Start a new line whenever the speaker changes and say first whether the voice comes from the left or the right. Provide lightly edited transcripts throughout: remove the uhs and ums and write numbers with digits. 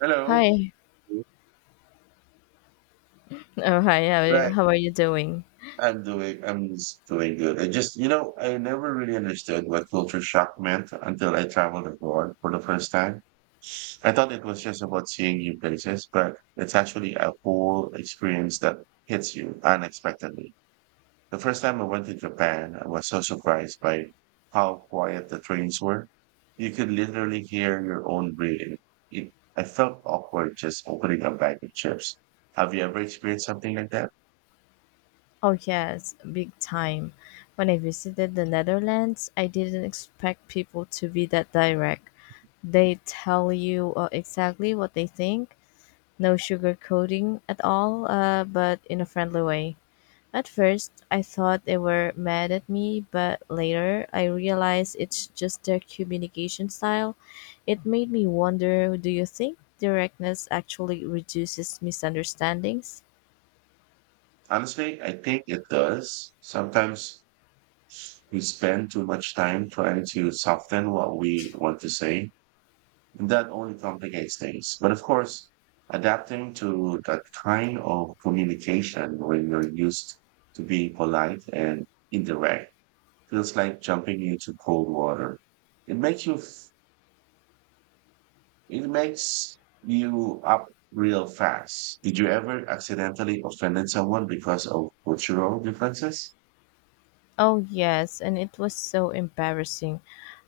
right: Hello.
left: Hi. Oh, hi.
right: Right.
left: How are you doing?
right: I'm doing, I'm s- doing good. I just, you know, I never really understood what culture shock meant until I traveled abroad for the first time. I thought it was just about seeing new places, but it's actually a whole experience that hits you unexpectedly. The first time I went to Japan, I was so surprised by how quiet the trains were. You could literally hear your own breathing. I felt awkward just opening a bag of chips. Have you ever experienced something like that?
left: Oh, yes, big time. When I visited the Netherlands, I didn't expect people to be that direct. They tell you exactly what they think, no sugarcoating at all, but in a friendly way. At first, I thought they were mad at me, but later I realized it's just their communication style. It made me wonder, do you think directness actually reduces misunderstandings?
right: Honestly, I think it does. Sometimes we spend too much time trying to soften what we want to say, and that only complicates things. But of course, adapting to that kind of communication when you're used to being polite and indirect feels like jumping into cold water. It makes you, f- it makes you up real fast. Did you ever accidentally offend someone because of cultural differences?
left: Oh, yes, and it was so embarrassing.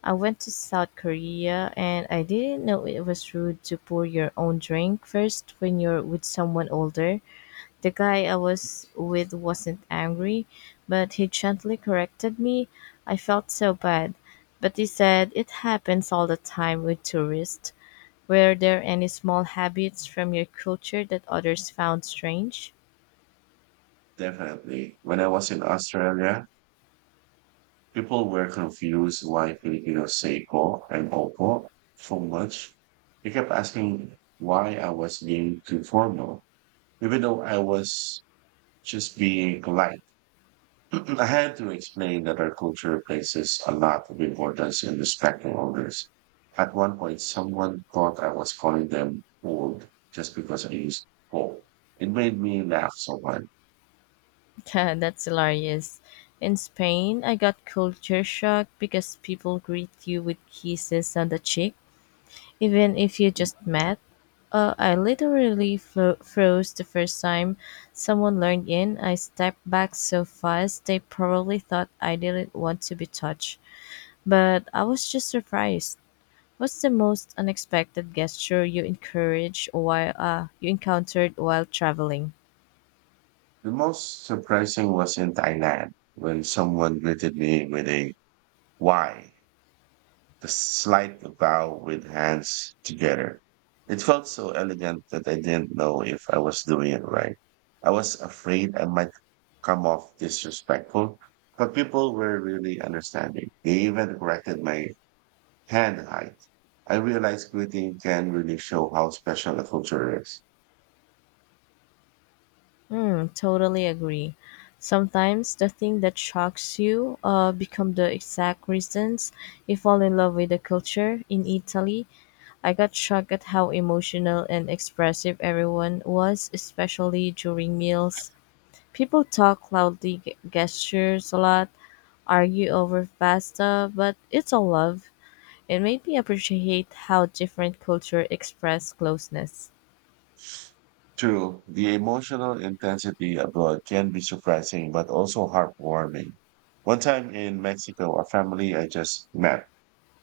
left: I went to South Korea and I didn't know it was rude to pour your own drink first when you're with someone older. The guy I was with wasn't angry, but he gently corrected me. I felt so bad. But he said it happens all the time with tourists. Were there any small habits from your culture that others found strange?
right: Definitely. When I was in Australia, people were confused why Filipinos say po and opo so much. They kept asking why I was being too formal, even though I was just being polite. I had to explain that our culture places a lot of importance in respecting others. At one point, someone thought I was calling them old just because I used po. It made me laugh so much.
left: That's hilarious. In Spain, I got culture shock because people greet you with kisses on the cheek, even if you just met. I literally froze the first time someone learned in. I stepped back so fast they probably thought I didn't want to be touched, but I was just surprised. What's the most unexpected gesture you encourage while you encountered while traveling?
right: The most surprising was in Thailand when someone greeted me with a why, the slight bow with hands together. It felt so elegant that I didn't know if I was doing it right. I was afraid I might come off disrespectful, but people were really understanding. They even corrected my hand height. I realized greeting can really show how special a culture is.
left: Hmm, totally agree. Sometimes the thing that shocks you become the exact reasons you fall in love with the culture. In Italy, I got shocked at how emotional and expressive everyone was, especially during meals. People talk loudly, gestures a lot, argue over pasta, but it's all love. It made me appreciate how different culture express closeness.
right: True, the emotional intensity abroad can be surprising but also heartwarming. One time in Mexico, a family I just met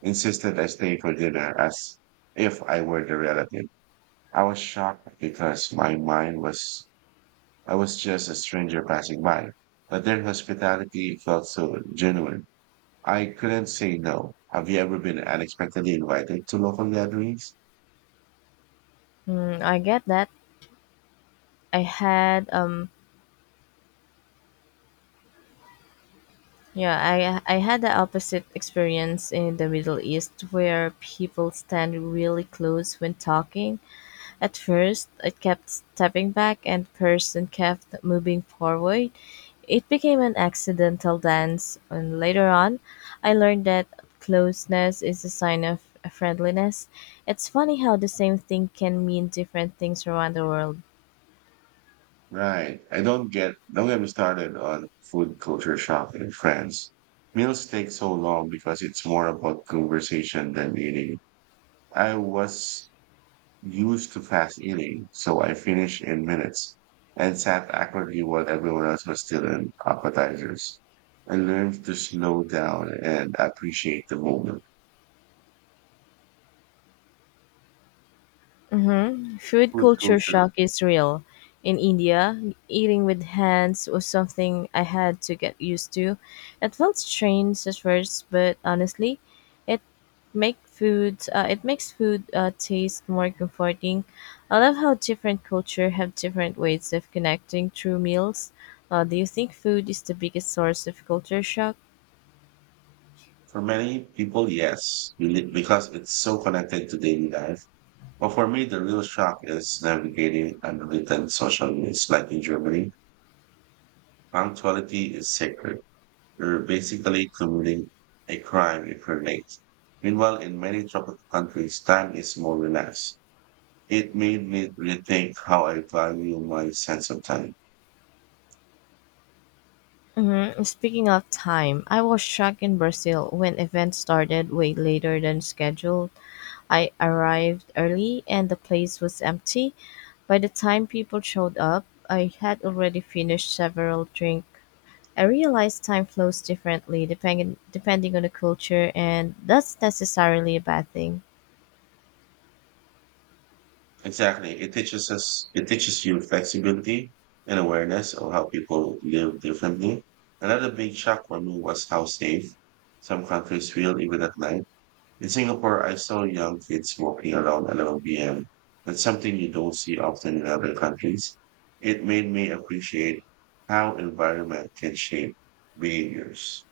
right: insisted I stay for dinner as if I were the relative. I was shocked because my mind was, I was just a stranger passing by. But their hospitality felt so genuine. I couldn't say no. Have you ever been unexpectedly invited to local gatherings?
left: Mm, I get that. I had um I had the opposite experience in the Middle East where people stand really close when talking. At first, I kept stepping back and person kept moving forward. It became an accidental dance, and later on, I learned that closeness is a sign of friendliness. It's funny how the same thing can mean different things around the world.
right: Right. I don't get, Don't get me started on food culture shock in France. Meals take so long because it's more about conversation than eating. I was used to fast eating, so I finished in minutes and sat awkwardly while everyone else was still in appetizers. I learned to slow down and appreciate the moment.
left: Hmm. Food
right: Food
left: culture
right: culture.
left: shock is real. In India, eating with hands was something I had to get used to. It felt strange at first, but honestly, it it makes food taste more comforting. I love how different culture have different ways of connecting through meals. Do you think food is the biggest source of culture shock?
right: For many people, yes, really, because it's so connected to daily life. Well, for me, the real shock is navigating unwritten social rules. Like in Germany, punctuality is sacred. You're basically committing a crime if you're late. Meanwhile, in many tropical countries, time is more relaxed. It made me rethink how I value my sense of time.
left: Mm-hmm. Speaking of time, I was shocked in Brazil when events started way later than scheduled. I arrived early and the place was empty. By the time people showed up, I had already finished several drinks. I realized time flows differently depending on the culture and that's necessarily a bad thing.
right: Exactly. It teaches you flexibility and awareness of how people live differently. Another big shock for me was how safe some countries feel even at night. In Singapore, I saw young kids walking around 11 p.m. That's something you don't see often in other countries. It made me appreciate how environment can shape behaviors.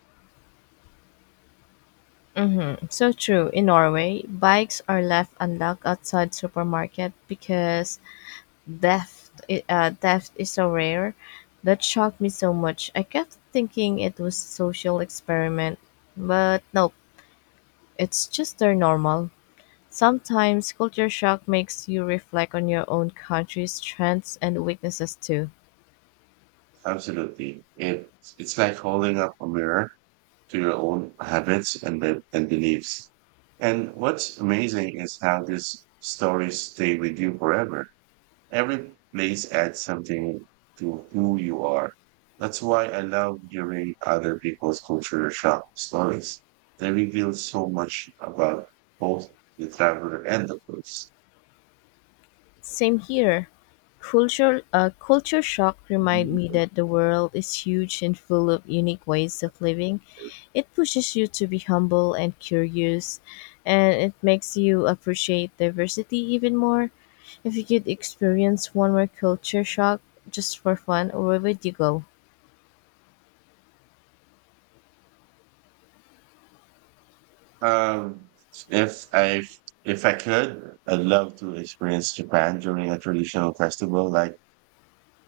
left: So true. In Norway, bikes are left unlocked outside supermarket because theft is so rare. That shocked me so much. I kept thinking it was a social experiment, but nope, it's just their normal. Sometimes culture shock makes you reflect on your own country's strengths and weaknesses too.
right: Absolutely. It's like holding up a mirror to your own habits and beliefs. And what's amazing is how these stories stay with you forever. Every place adds something to who you are. That's why I love hearing other people's culture shock stories. They reveal so much about both the traveler and the place.
left: Same here. Culture shock remind me that the world is huge and full of unique ways of living. It pushes you to be humble and curious, and it makes you appreciate diversity even more. If you could experience one more culture shock just for fun, where would you go?
right: Um, if I if I could, I'd love to experience Japan during a traditional festival like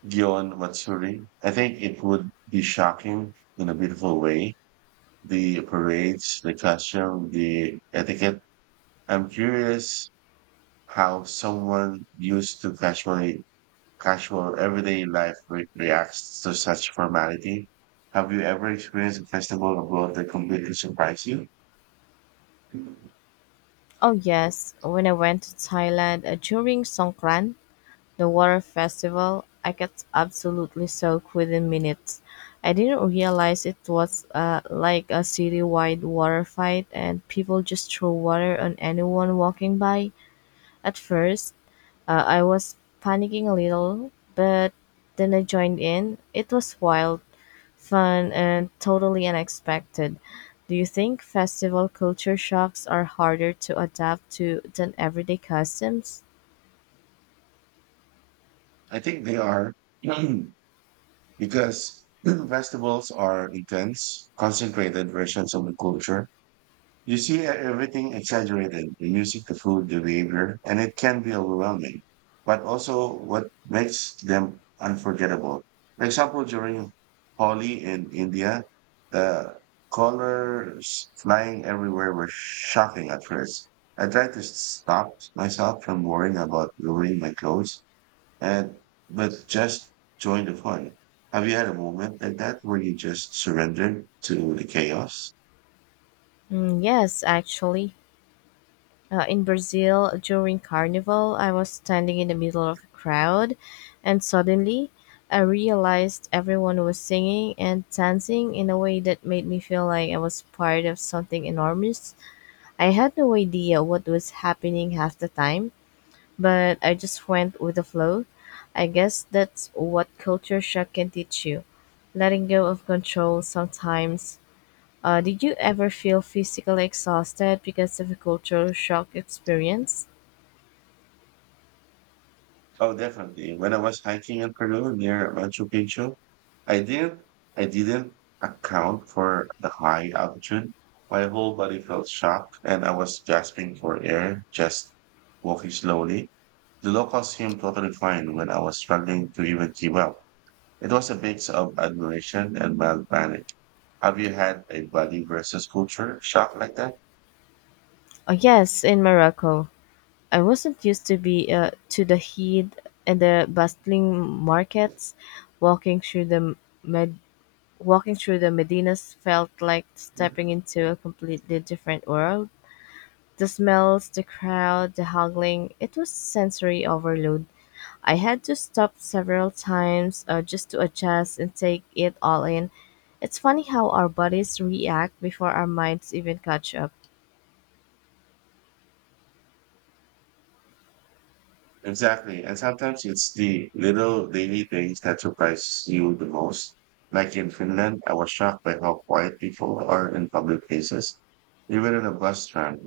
right: Gion Matsuri. I think it would be shocking in a beautiful way. The parades, the costume, the etiquette. I'm curious how someone used to casual everyday life reacts to such formality. Have you ever experienced a festival abroad that completely surprised you?
left: Oh yes, when I went to Thailand during Songkran, the water festival, I got absolutely soaked within minutes. I didn't realize it was like a city-wide water fight and people just threw water on anyone walking by. At first, I was panicking a little, but then I joined in. It was wild, fun, and totally unexpected. Do you think festival culture shocks are harder to adapt to than everyday customs?
right: I think they are because festivals are intense, concentrated versions of the culture. You see everything exaggerated, the music, the food, the behavior, and it can be overwhelming. But also what makes them unforgettable. For example, during Holi in India, the colors flying everywhere were shocking at first. I tried to stop myself from worrying about ruining my clothes and but just join the fun. Have you had a moment like that where you just surrendered to the chaos?
left: Mm, yes, actually. In Brazil, during Carnival, I was standing in the middle of a crowd, and suddenly I realized everyone was singing and dancing in a way that made me feel like I was part of something enormous. I had no idea what was happening half the time, but I just went with the flow. I guess that's what culture shock can teach you, letting go of control sometimes. Did you ever feel physically exhausted because of a culture shock experience?
right: Oh, definitely. When I was hiking in Peru near Machu Picchu, I didn't I didn't account for the high altitude. My whole body felt shocked and I was gasping for air, just walking slowly. The locals seemed totally fine when I was struggling to even keep up. It was a mix of admiration and mild panic. Have you had a body versus culture shock like that?
left: Yes, in Morocco, I wasn't used to be to the heat and the bustling markets. Walking through the med- Walking through the medinas felt like stepping into a completely different world. The smells, the crowd, the haggling, it was sensory overload. I had to stop several times just to adjust and take it all in. It's funny how our bodies react before our minds even catch up.
right: Exactly. And sometimes it's the little daily things that surprise you the most. Like in Finland, I was shocked by how quiet people are in public places, even in a bus strand.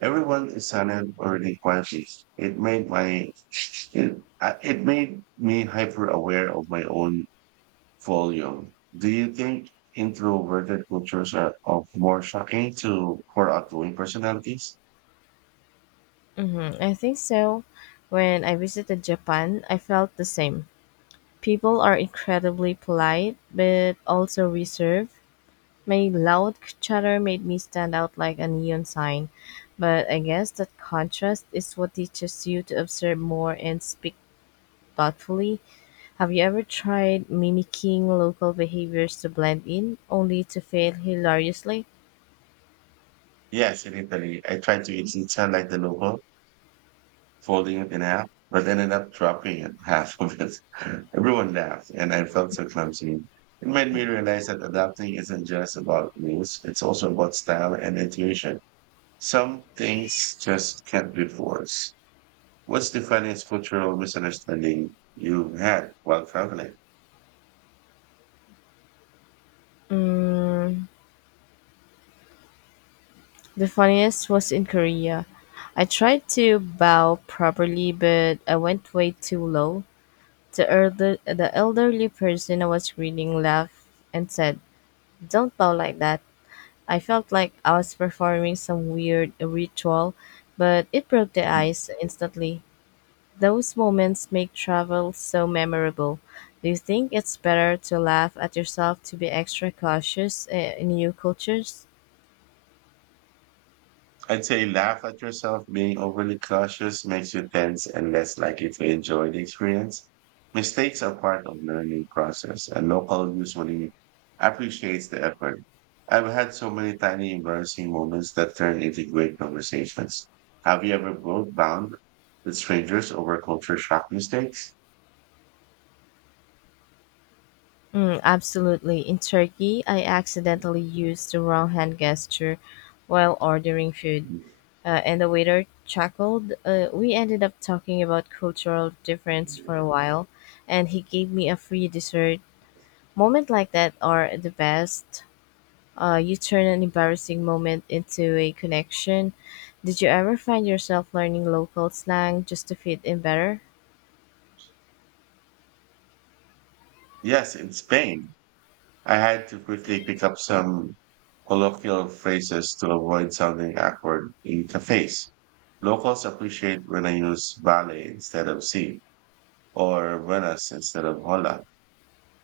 right: Everyone is silent or really quietly. It made my it made me hyper aware of my own volume. Do you think introverted cultures are of more shocking to for outgoing personalities?
left: Mm-hmm. I think so. When I visited Japan, I felt the same. People are incredibly polite, but also reserved. My loud chatter made me stand out like a neon sign. But I guess that contrast is what teaches you to observe more and speak thoughtfully. Have you ever tried mimicking local behaviors to blend in, only to fail hilariously?
right: Yes, in Italy, I tried to eat pizza like the local folding it in half, but ended up dropping it, half of it. Everyone laughed, and I felt so clumsy. It made me realize that adapting isn't just about rules, it's also about style and intuition. Some things just can't be forced. What's the funniest cultural misunderstanding you had while traveling?
left: Mm, the funniest was in Korea. I tried to bow properly, but I went way too low. The elderly person I was reading laughed and said, "Don't bow like that." I felt like I was performing some weird ritual, but it broke the ice instantly. Those moments make travel so memorable. Do you think it's better to laugh at yourself to be extra cautious in new cultures?
right: I'd say laugh at yourself. Being overly cautious makes you tense and less likely to enjoy the experience. Mistakes are part of learning process, and local usually appreciates the effort. I've had so many tiny embarrassing moments that turn into great conversations. Have you ever broke down with strangers over culture shock mistakes?
left: Mm, absolutely. In Turkey, I accidentally used the wrong hand gesture while ordering food, and the waiter chuckled. We ended up talking about cultural difference for a while, and he gave me a free dessert. Moments like that are the best. You turn an embarrassing moment into a connection. Did you ever find yourself learning local slang just to fit in better?
right: Yes, in Spain. I had to quickly pick up some colloquial phrases to avoid sounding awkward in cafes. Locals appreciate when I use vale instead of si or buenas instead of hola.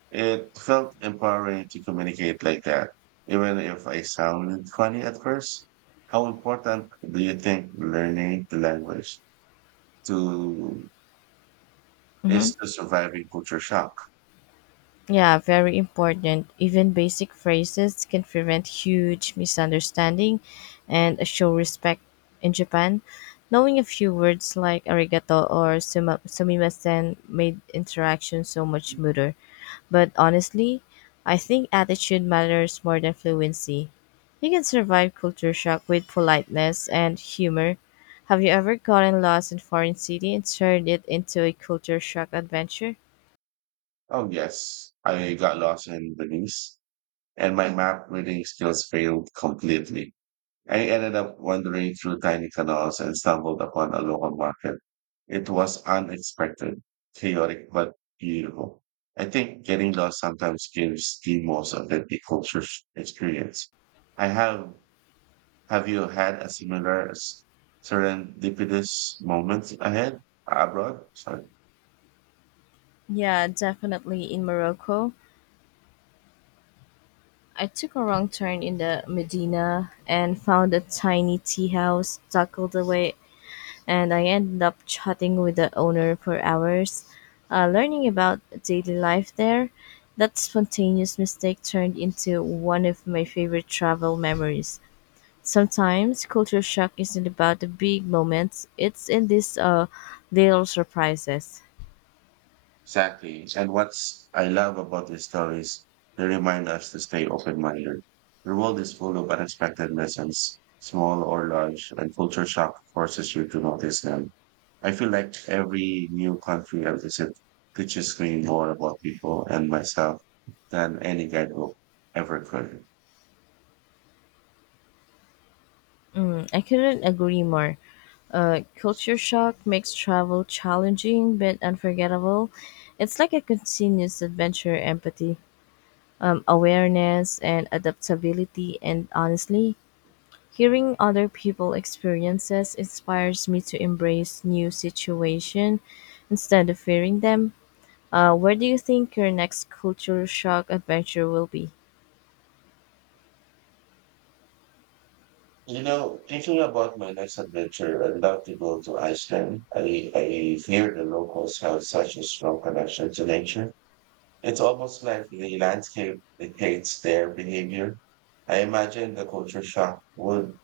right: It felt empowering to communicate like that, even if I sounded funny at first. How important do you think learning the language to
left: Mhm.
right: is to surviving culture shock?
left: Yeah, very important. Even basic phrases can prevent huge misunderstanding and show respect in Japan. Knowing a few words like arigato or sumimasen made interaction so much smoother. But honestly, I think attitude matters more than fluency. You can survive culture shock with politeness and humor. Have you ever gotten lost in foreign city and turned it into a culture shock adventure?
right: Oh yes, I got lost in Belize and my map reading skills failed completely. I ended up wandering through tiny canals and stumbled upon a local market. It was unexpected, chaotic, but beautiful. I think getting lost sometimes gives the most authentic culture experience. I have, have you had a similar serendipitous moment ahead abroad? Sorry.
left: Yeah, definitely in Morocco. I took a wrong turn in the Medina and found a tiny tea house tucked away, and I ended up chatting with the owner for hours, learning about daily life there. That spontaneous mistake turned into one of my favorite travel memories. Sometimes culture shock isn't about the big moments, it's in these little surprises.
right: Exactly. And what's I love about these stories, they remind us to stay open-minded. The world is full of unexpected lessons, small or large, and culture shock forces you to notice them. I feel like every new country I visit teaches me more about people and myself than any guidebook ever could.
left: Mm, I couldn't agree more. Culture shock makes travel challenging but unforgettable. It's like a continuous adventure, empathy, awareness, and adaptability. And honestly, hearing other people experiences inspires me to embrace new situation instead of fearing them. Where do you think your next culture shock adventure will be?
right: You know, thinking about my next adventure, I'd love to go to Iceland. I hear the locals have such a strong connection to nature. It's almost like the landscape dictates their behavior. I imagine the culture shock would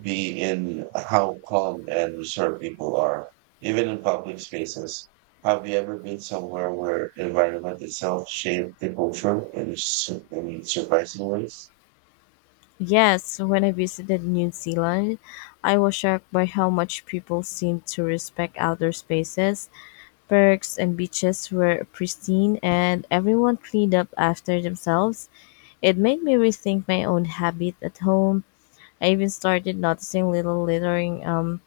right: be in how calm and reserved people are, even in public spaces. Have you ever been somewhere where environment itself shaped the culture in surprising ways?
left: Yes, when I visited New Zealand, I was shocked by how much people seem to respect outdoor spaces. Parks and beaches were pristine and everyone cleaned up after themselves. It made me rethink my own habit at home. I even started noticing little littering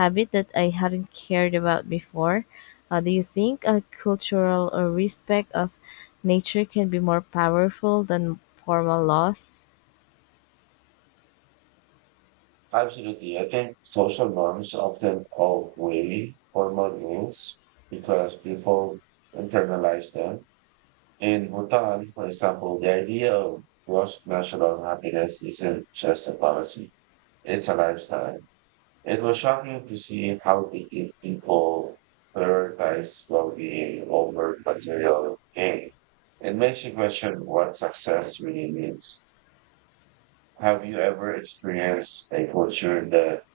left: habit that I hadn't cared about before. Do you think a cultural respect of nature can be more powerful than formal laws?
right: Absolutely. I think social norms often outweigh formal rules because people internalize them. In Bhutan, for example, the idea of gross national happiness isn't just a policy, it's a lifestyle. It was shocking to see how deeply people prioritize well being over material gain. It makes you question what success really means. Have you ever experienced a culture that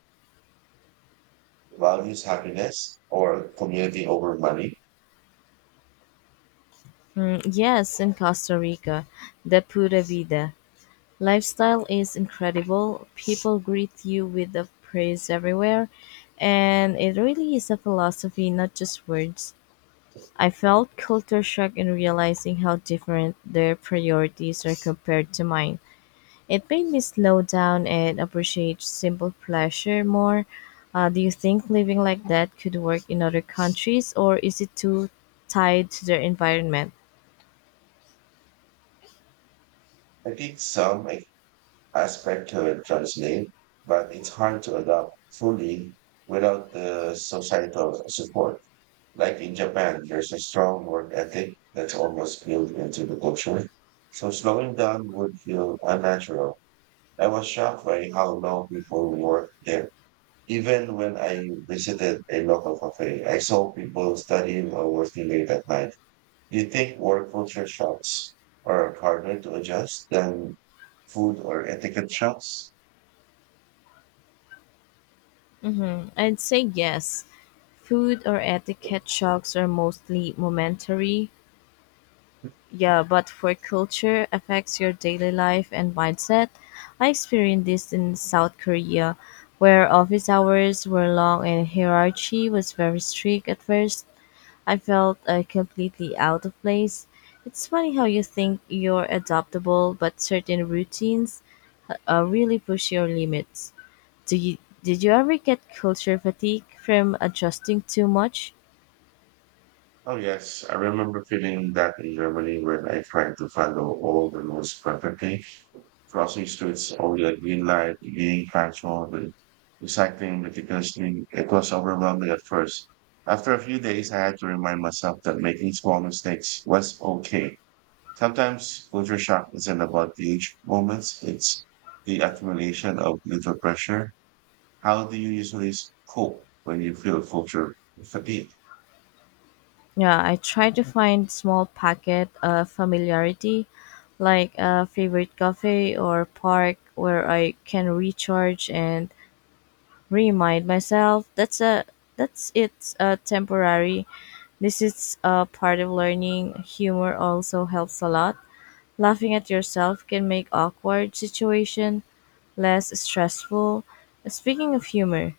right: values happiness or community over money?
left: Mm, yes, in Costa Rica, the Pura Vida lifestyle is incredible. People greet you with the praise everywhere, and it really is a philosophy, not just words. I felt culture shock in realizing how different their priorities are compared to mine. It made me slow down and appreciate simple pleasure more. Do you think living like that could work in other countries, or is it too tied to their environment?
right: I think some like, aspect to it translate, but it's hard to adopt fully without the societal support. Like in Japan, there's a strong work ethic that's almost built into the culture. So slowing down would feel unnatural. I was shocked by how long people work there. Even when I visited a local cafe, I saw people studying or working late at night. Do you think more culture shocks are harder to adjust than food or etiquette shocks?
left: I'd say yes. Food or etiquette shocks are mostly momentary, yeah, but for culture affects your daily life and mindset. I experienced this in South Korea, where office hours were long and hierarchy was very strict at first. I felt completely out of place. It's funny how you think you're adaptable, but certain routines really push your limits. Do you, did you ever get culture fatigue from adjusting too much?
right: Oh, yes. I remember feeling that in Germany when I tried to follow all the rules perfectly. Crossing streets over the green light, being punctual, but recycling meticulously. It was overwhelming at first. After a few days, I had to remind myself that making small mistakes was okay. Sometimes culture shock isn't about huge moments. It's the accumulation of little pressure. How do you usually cope when you feel culture fatigue?
left: Yeah, I try to find small packet of familiarity, like a favorite cafe or park where I can recharge and remind myself that's a that's it's a temporary. This is a part of learning. Humor also helps a lot. Laughing at yourself can make awkward situation less stressful. Speaking of humor,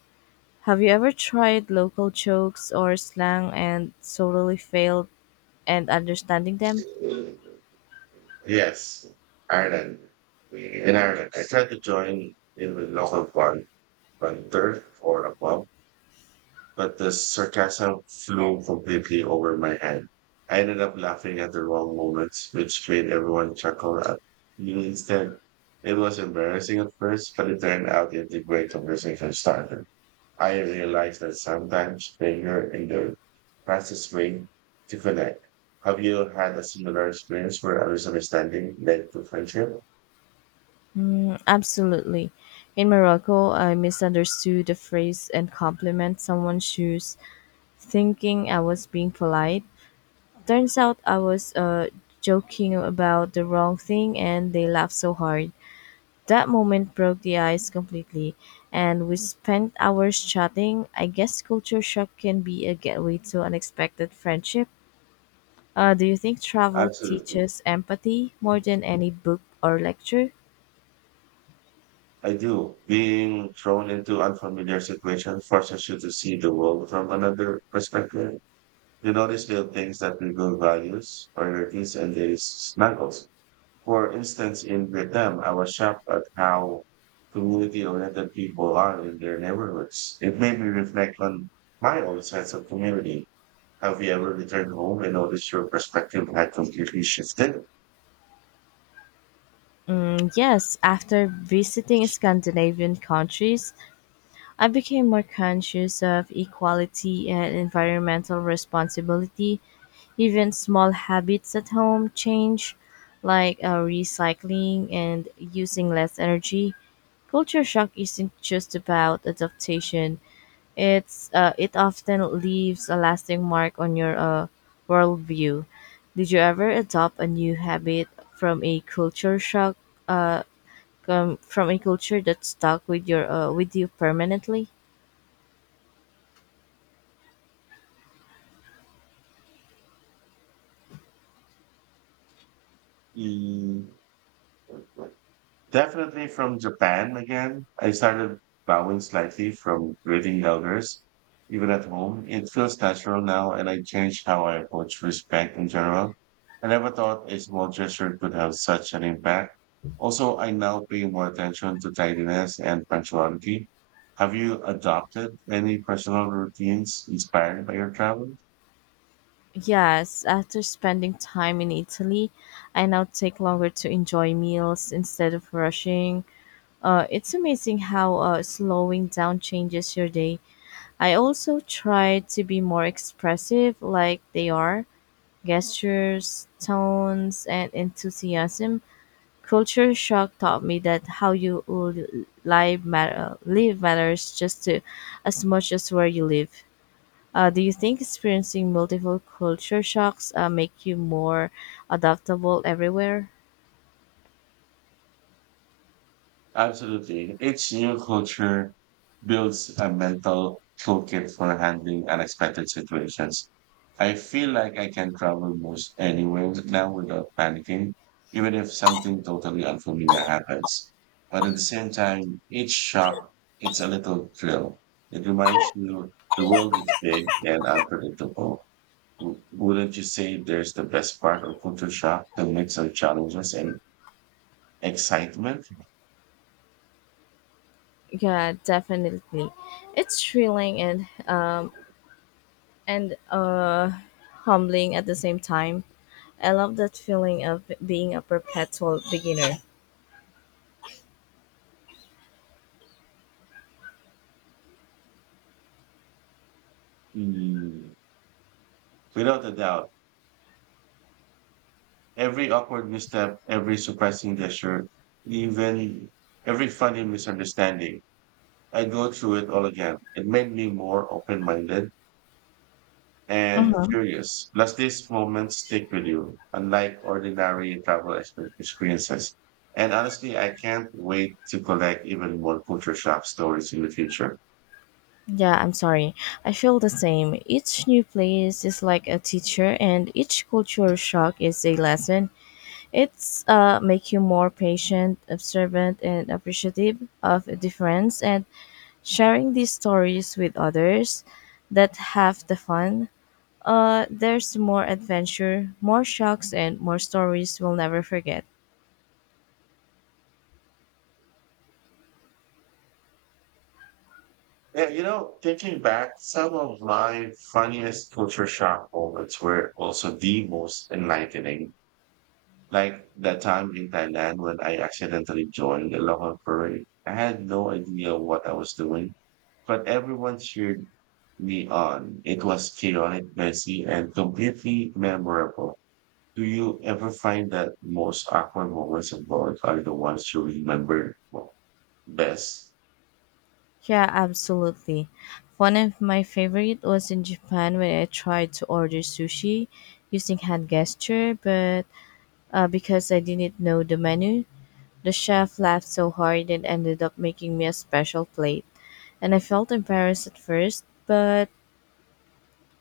left: have you ever tried local jokes or slang and totally failed and understanding them?
right: Yes, Ireland. In Ireland, I tried to join in with local band, band third or a pub, but the sarcasm flew completely over my head. I ended up laughing at the wrong moments, which made everyone chuckle at me instead. It was embarrassing at first, but it turned out into a great conversation starter. I realize that sometimes failure in the fastest way to connect. Have you had a similar experience where a misunderstanding led to friendship?
left: Mm, absolutely. In Morocco, I misunderstood the phrase and compliment someone's shoes, thinking I was being polite. Turns out I was joking about the wrong thing, and they laughed so hard. That moment broke the ice completely, and we spent hours chatting. I guess culture shock can be a gateway to unexpected friendship. Do you think travel
right: Absolutely.
left: teaches empathy more than any book or lecture?
right: I do. Being thrown into unfamiliar situations forces you to see the world from another perspective. You notice little things that reveal values, priorities, and their snuggles. For instance, in Vietnam, I was shocked at how community-oriented people are in their neighborhoods. It made me reflect on my own sense of community. Have you ever returned home and noticed your perspective had completely shifted?
left: Mm, yes, after visiting Scandinavian countries, I became more conscious of equality and environmental responsibility. Even small habits at home change, like recycling and using less energy. Culture shock isn't just about adaptation. It often leaves a lasting mark on your worldview. Did you ever adopt a new habit from a culture shock? Uh, Come from a culture that stuck with your with you permanently?
right: Mm. Definitely from Japan again. I started bowing slightly from greeting elders, even at home. It feels natural now, and I changed how I approach respect in general. I never thought a small gesture could have such an impact. Also, I now pay more attention to tidiness and punctuality. Have you adopted any personal routines inspired by your travel?
left: Yes, after spending time in Italy, I now take longer to enjoy meals instead of rushing. It's amazing how slowing down changes your day. I also try to be more expressive, like they are gestures, tones, and enthusiasm. Culture shock taught me that how you l- live, matter, live matters just as much as where you live. Do you think experiencing multiple culture shocks make you more adaptable everywhere?
right: Absolutely. Each new culture builds a mental toolkit for handling unexpected situations. I feel like I can travel most anywhere now without panicking, even if something totally unfamiliar happens. But at the same time, each shock, it's a little thrill. It reminds you the world is big and unpredictable. Wouldn't you say there's the best part of culture shock, the mix of challenges and excitement?
left: Yeah, definitely. It's thrilling and and uh, humbling at the same time. I love that feeling of being a perpetual beginner.
right: Mm. Without a doubt, every awkward misstep, every surprising gesture, even every funny misunderstanding, I go through it all again. It made me more open-minded and
left: Mm-hmm.
right: curious. Plus, these moments stick with you, unlike ordinary travel experiences. And honestly, I can't wait to collect even more culture shock stories in the future.
left: Yeah, I'm sorry. I feel the same. Each new place is like a teacher, and each cultural shock is a lesson. It's make you more patient, observant, and appreciative of difference. And sharing these stories with others that have the fun. There's more adventure, more shocks, and more stories we'll never forget.
right: Yeah, you know, thinking back, some of my funniest culture shock moments were also the most enlightening. Like that time in Thailand when I accidentally joined the local parade. I had no idea what I was doing, but everyone cheered me on. It was chaotic, messy, and completely memorable. Do you ever find that most awkward moments of both are the ones you remember well, best?
left: Yeah, absolutely. One of my favorite was in Japan when I tried to order sushi using hand gesture, but because I didn't know the menu, the chef laughed so hard and ended up making me a special plate. And I felt embarrassed at first, but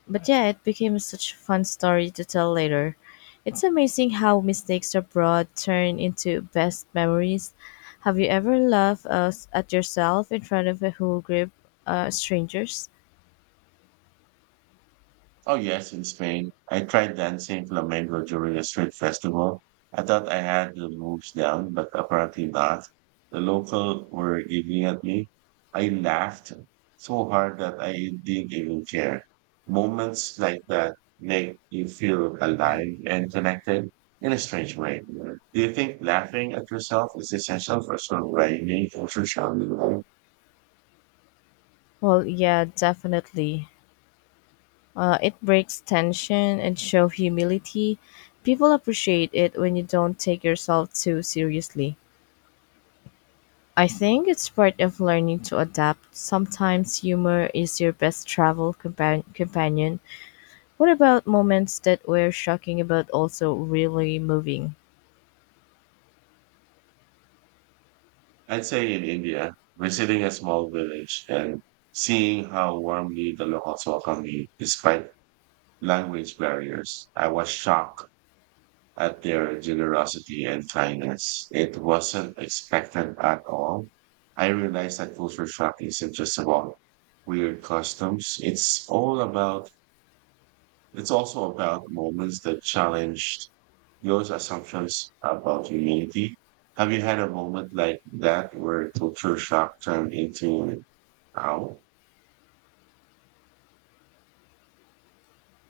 left: but yeah, it became such a fun story to tell later. It's amazing how mistakes abroad turn into best memories. Have you ever laughed at yourself in front of a whole group strangers?
right: Oh yes, in Spain. I tried dancing flamenco during a street festival. I thought I had the moves down, but apparently not. The local were giving at me. I laughed so hard that I didn't even care. Moments like that make you feel alive and connected in a strange way. Do you think laughing at yourself is essential for songwriting or social media?
left: Well, yeah, definitely. It breaks tension and show humility. People appreciate it when you don't take yourself too seriously. I think it's part of learning to adapt. Sometimes humor is your best travel companion. What about moments that were shocking but also really moving?
right: I'd say in India, visiting a small village and seeing how warmly the locals welcome me despite language barriers, I was shocked at their generosity and kindness. It wasn't expected at all. I realized that culture shock isn't just about weird customs. It's also about moments that challenged your assumptions about humanity. Have you had a moment like that where culture shock turned into how?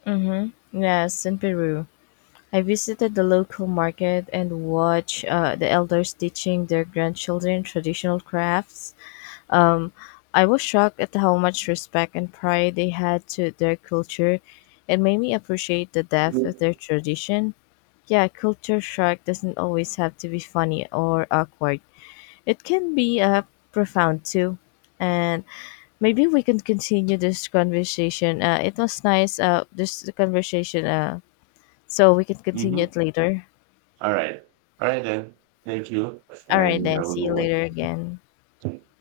left: Mm-hmm. Yes, in Peru. I visited the local market and watched the elders teaching their grandchildren traditional crafts. Um, I was shocked at how much respect and pride they had to their culture. It made me appreciate the depth of their tradition. Yeah, culture shock doesn't always have to be funny or awkward. It can be profound too. And maybe we can continue this conversation. It was nice, this conversation, so we can continue
right: Mm-hmm.
left: it later.
right: All right. All right then. Thank you.
left: All right,
right: And you
left: then.
right: have a
left: See you
right: good
left: later again.
right: one.